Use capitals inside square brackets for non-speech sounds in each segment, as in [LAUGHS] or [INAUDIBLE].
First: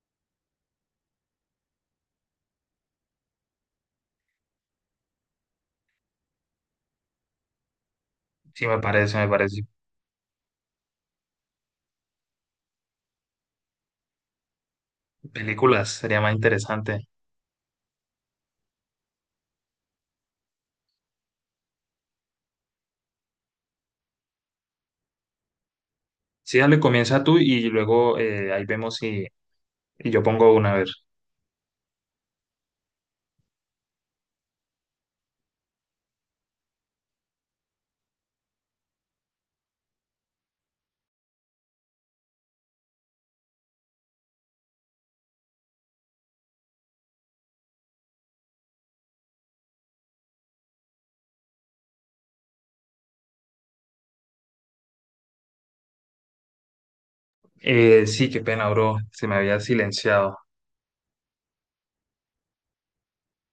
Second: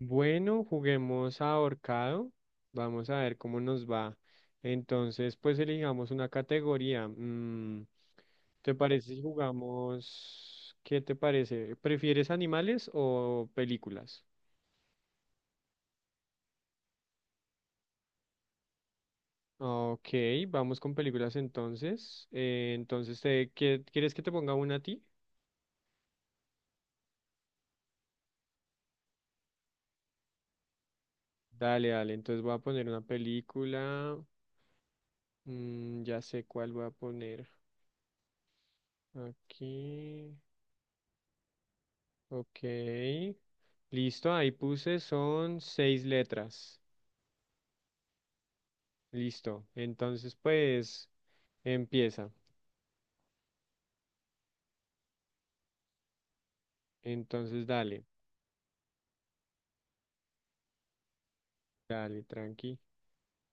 Bueno, juguemos a ahorcado. Vamos a ver cómo nos va. Entonces, pues elijamos una categoría. Sí, ¿Te me parece parece, si me parece. jugamos? ¿Qué te parece? ¿Prefieres animales o películas? Películas, sería más interesante. Ok, vamos con películas entonces. Entonces, ¿ quieres que te ponga una a ti? Sí, dale, comienza tú y luego ahí vemos si yo pongo una, a ver. Dale, dale. Entonces voy a poner una película. Ya sé cuál voy a poner. Aquí. Ok. Listo, ahí puse, son seis letras. Listo. Entonces, pues, empieza. Entonces, dale, Sí, qué pena, bro, se me había silenciado. dale, tranqui.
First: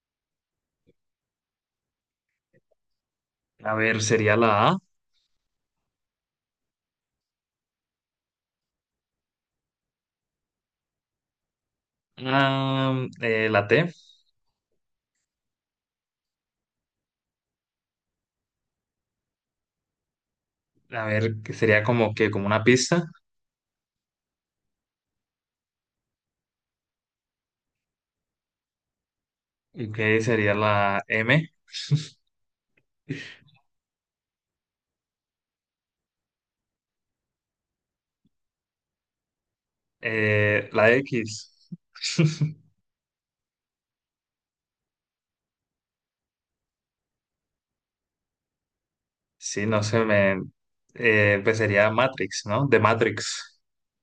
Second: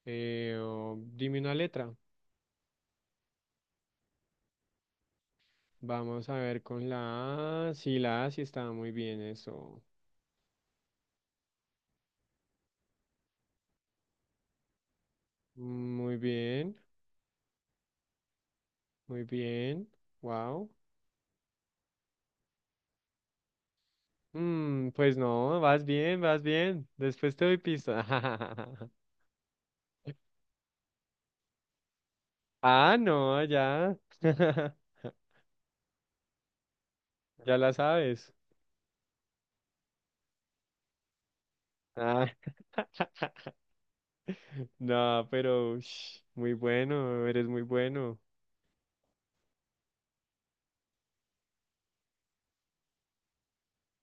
Oh, dime una letra. A ver, sería la A. Vamos a ver con la A. Sí, la A sí estaba muy bien eso. La T, Muy bien, muy bien. Wow. a ver, que sería como una pista. Mm, pues no, vas bien, vas bien. Después te doy pista. [LAUGHS] ¿Y qué sería la M? Ah, no, ya. [LAUGHS] Ya la sabes. La X. [LAUGHS] [LAUGHS] No, pero ush, muy bueno, eres muy bueno. Sí, no sé, me... pues sería Matrix, ¿no? De Matrix.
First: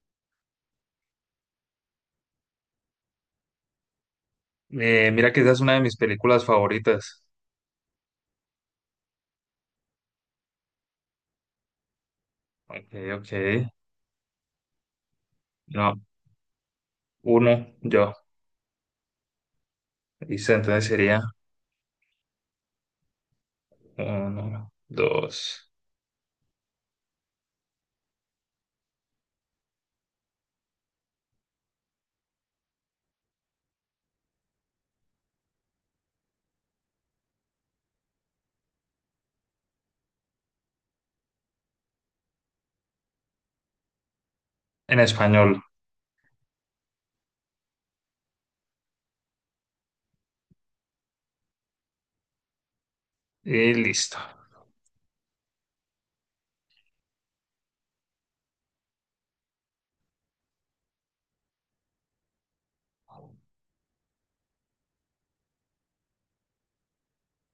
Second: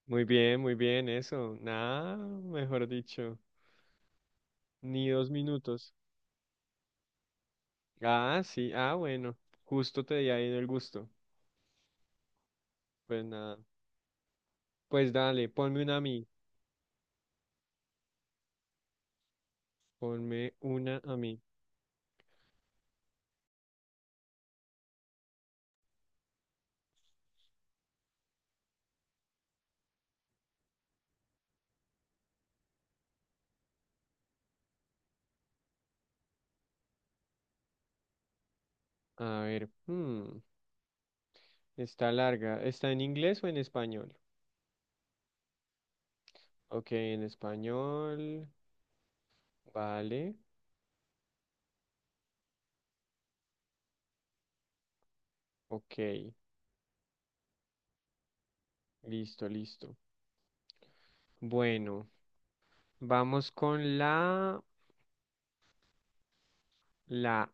Muy bien, eso. Nada, mejor dicho, ni dos Mira que esa es una de minutos. mis películas favoritas. Ah, sí, ah, bueno, justo te di ahí el gusto. Ok, Pues ok. nada, pues dale, ponme una a No, mí, uno, yo. Y ponme entonces una a sería mí. uno, dos, A ver, está larga. ¿Está en inglés o en español? en español. Ok, en español, vale, Y listo. ok, listo, listo. Bueno, vamos con la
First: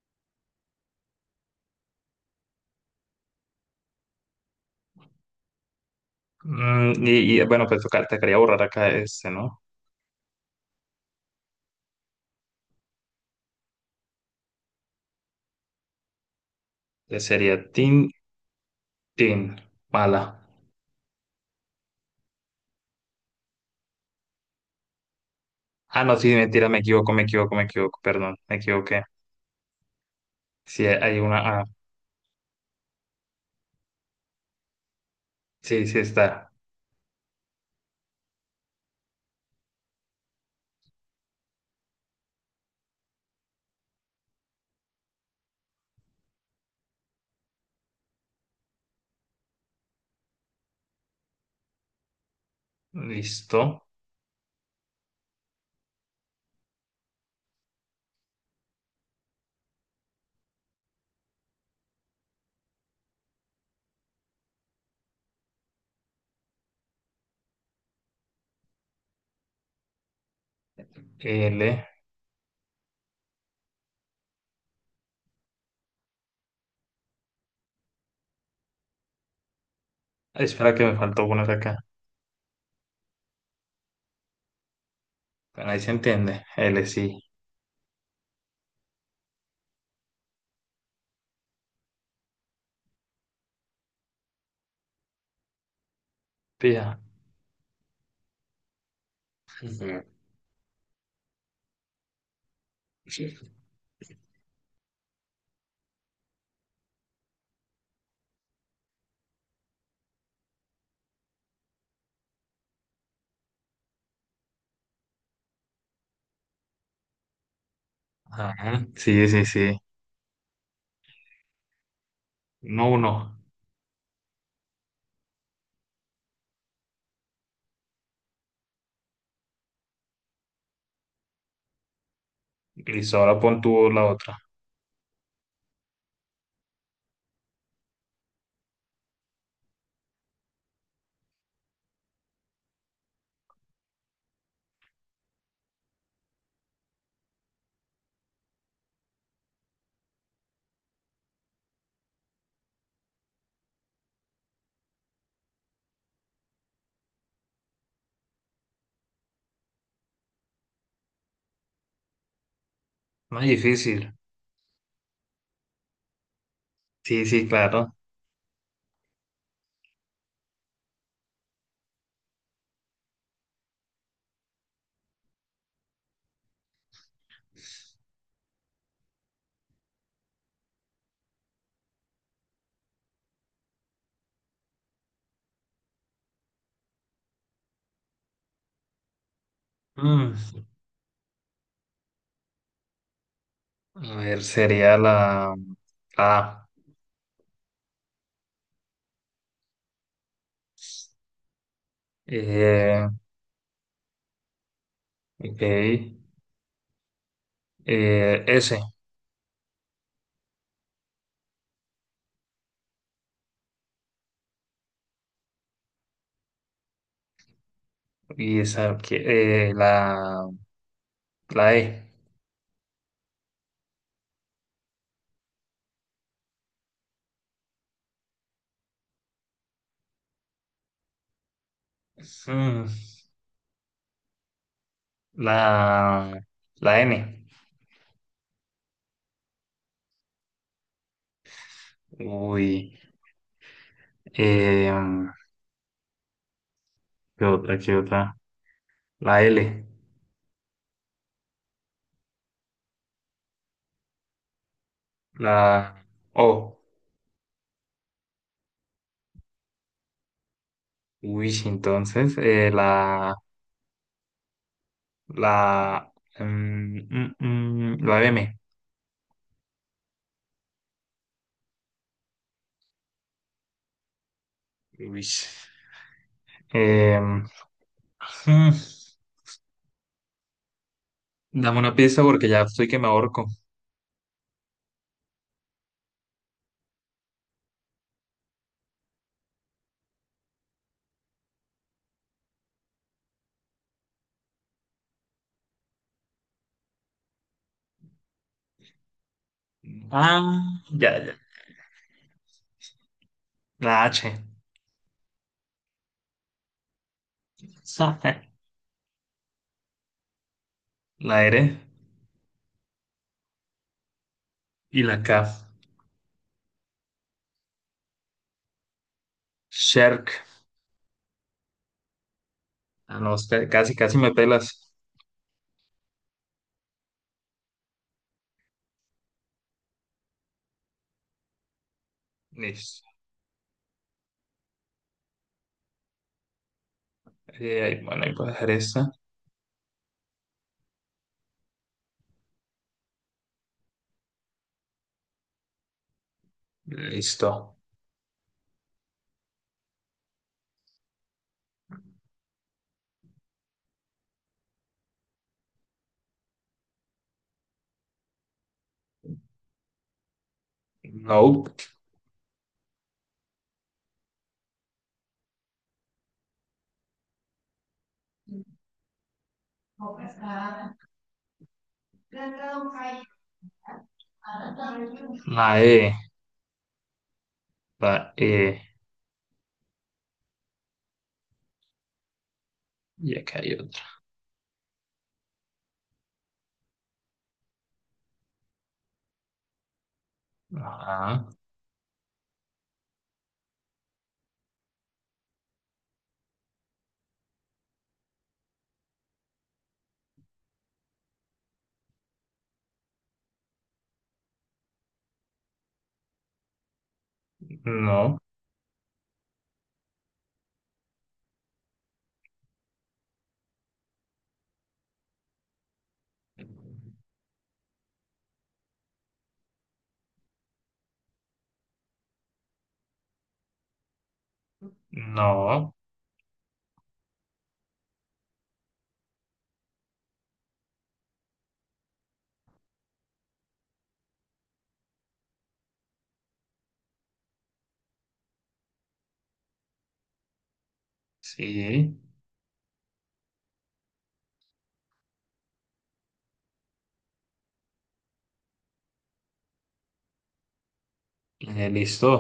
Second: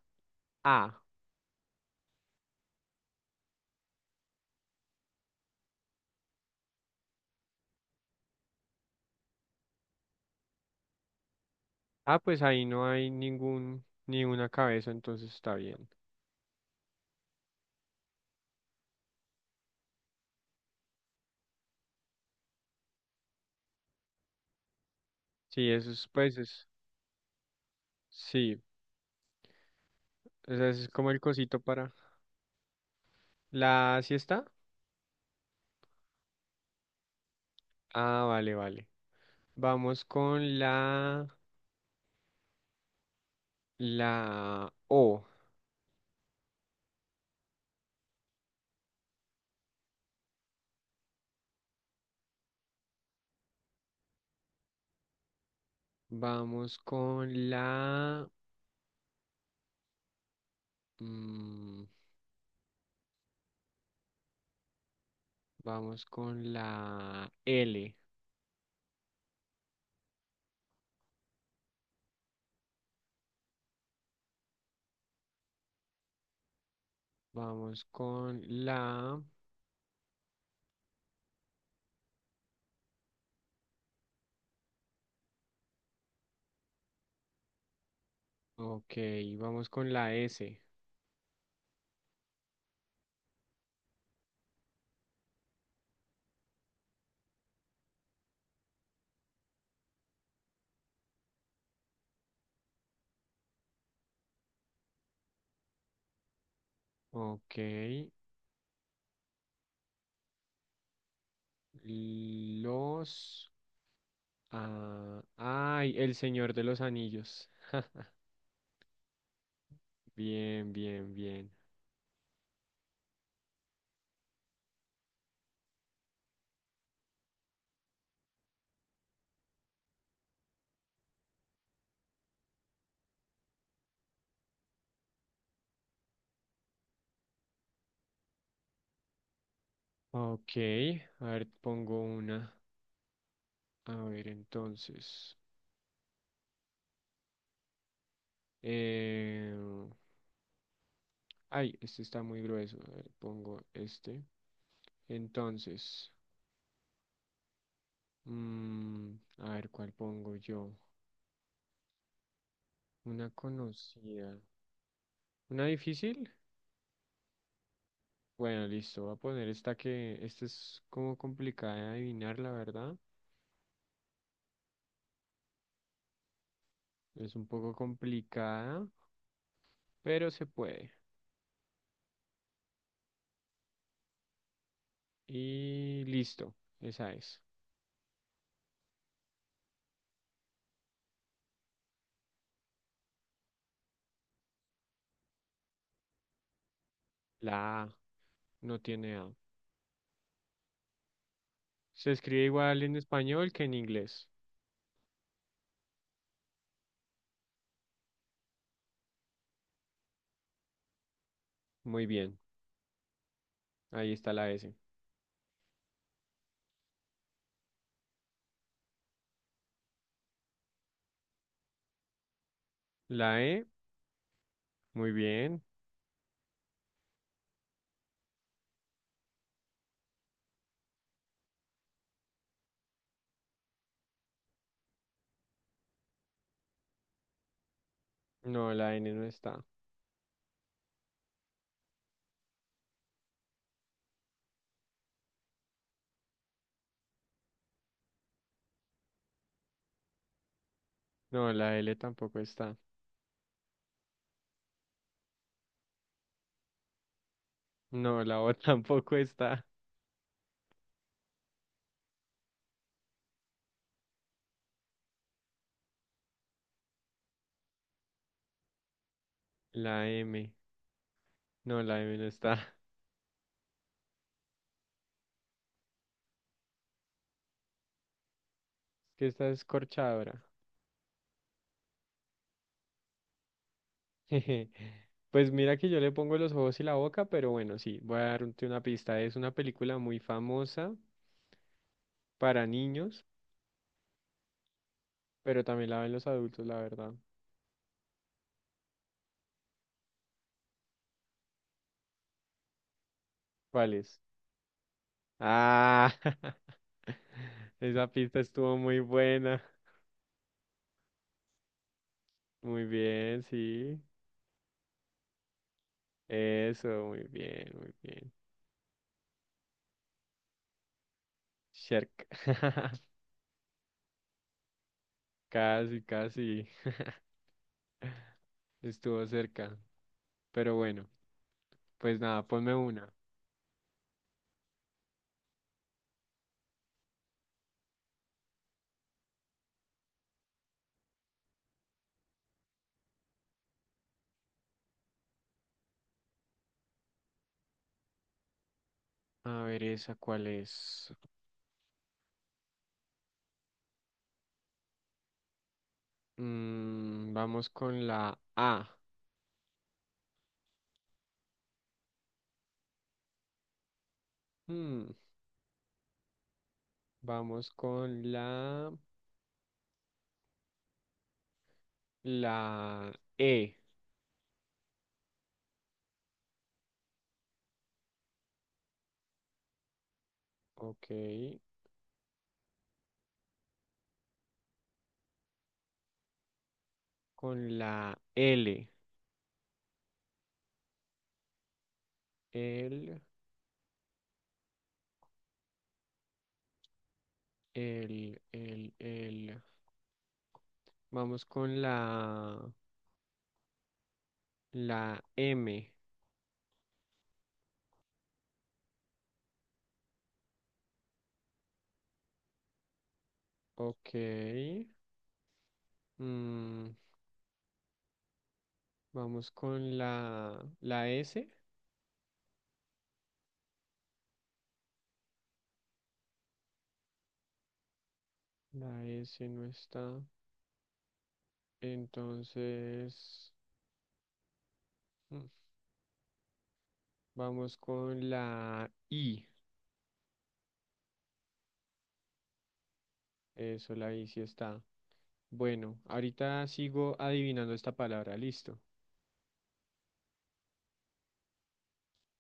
A. Bueno, pues tocar, te quería borrar acá este, ¿no? Ah, pues ahí no hay ningún, ni una cabeza, entonces está bien. Entonces sería tin, tin, mala. Sí, eso Ah, es, no, sí, mentira, me equivoco, me equivoco, me equivoco, perdón, me sí, equivoqué. ese Sí, es como hay el cosito una A. para la siesta. Sí, sí está. Ah, vale, vale. Vamos con la O. Listo. Vamos con la, mm, vamos con la L. L. Vamos con la, Ay, espera que me faltó poner acá. Bueno, ahí se entiende. L, sí. ok, vamos con la S. Pía. Ujú. Ok, los... Ah, ay, El Señor de los Anillos. [LAUGHS] Ja, Ajá. Sí, sí, sí. bien, bien, bien. No, uno. Listo, ahora pon tú la otra. Ok, a ver, pongo una. A ver, entonces, eh, ay, este está muy grueso. A ver, pongo este. Entonces, a ver, ¿cuál pongo yo? Una Más difícil. conocida. ¿Una difícil? Sí, sí, claro. Bueno, listo, voy a poner esta que, esta es como complicada de adivinar, la verdad. Es un poco complicada, pero se puede. Y listo, esa es. Mm, a ver, sería la A. La A no tiene A. Se escribe igual en Eh, español que en inglés. ok. S. Muy bien, ahí está la S. Y esa, que- eh, la, la E. La E, muy bien. Mm, La, la N. No, la N no está. Uy. Eh, ¿Qué otra? ¿Qué otra? La L. No, la L tampoco está. La O. No, la O [LAUGHS] tampoco está. Uy, sí, entonces, la La, la M. La M, no, la M no está. Es Uy. Em, mm, que está escorchadora. dame una pista porque ya estoy que me ahorco. [LAUGHS] Pues mira que yo le pongo los ojos y la boca, pero bueno, sí, voy a darte una pista. Es una película muy famosa para niños, pero también la ven los adultos, la verdad. Ah, ya, ya. ¿Cuál La es? H. Ah, [LAUGHS] esa [LAUGHS] pista estuvo muy buena. La R. Muy bien, sí. Y la K. Eso, muy bien, muy bien. Shark. Shark. [LAUGHS] Ah, no, usted- casi, casi me pelas. Casi, casi. Estuvo cerca. Pero bueno, pues nada, ponme Listo. una. Ahí- bueno, ahí puedo dejar esta. Listo. A ver, esa cuál es. Vamos con la A. No. Mm, vamos con la E. La E. Va, Ok. y acá hay otro. Con la L. Ajá, L. El, el. Vamos con la M. no, Ok. Mm, vamos con la S. no, La S no está. Entonces, mm, vamos con la I. sí, Eso, la I sí está. Bueno, ahorita sigo adivinando esta palabra. Listo. Listo.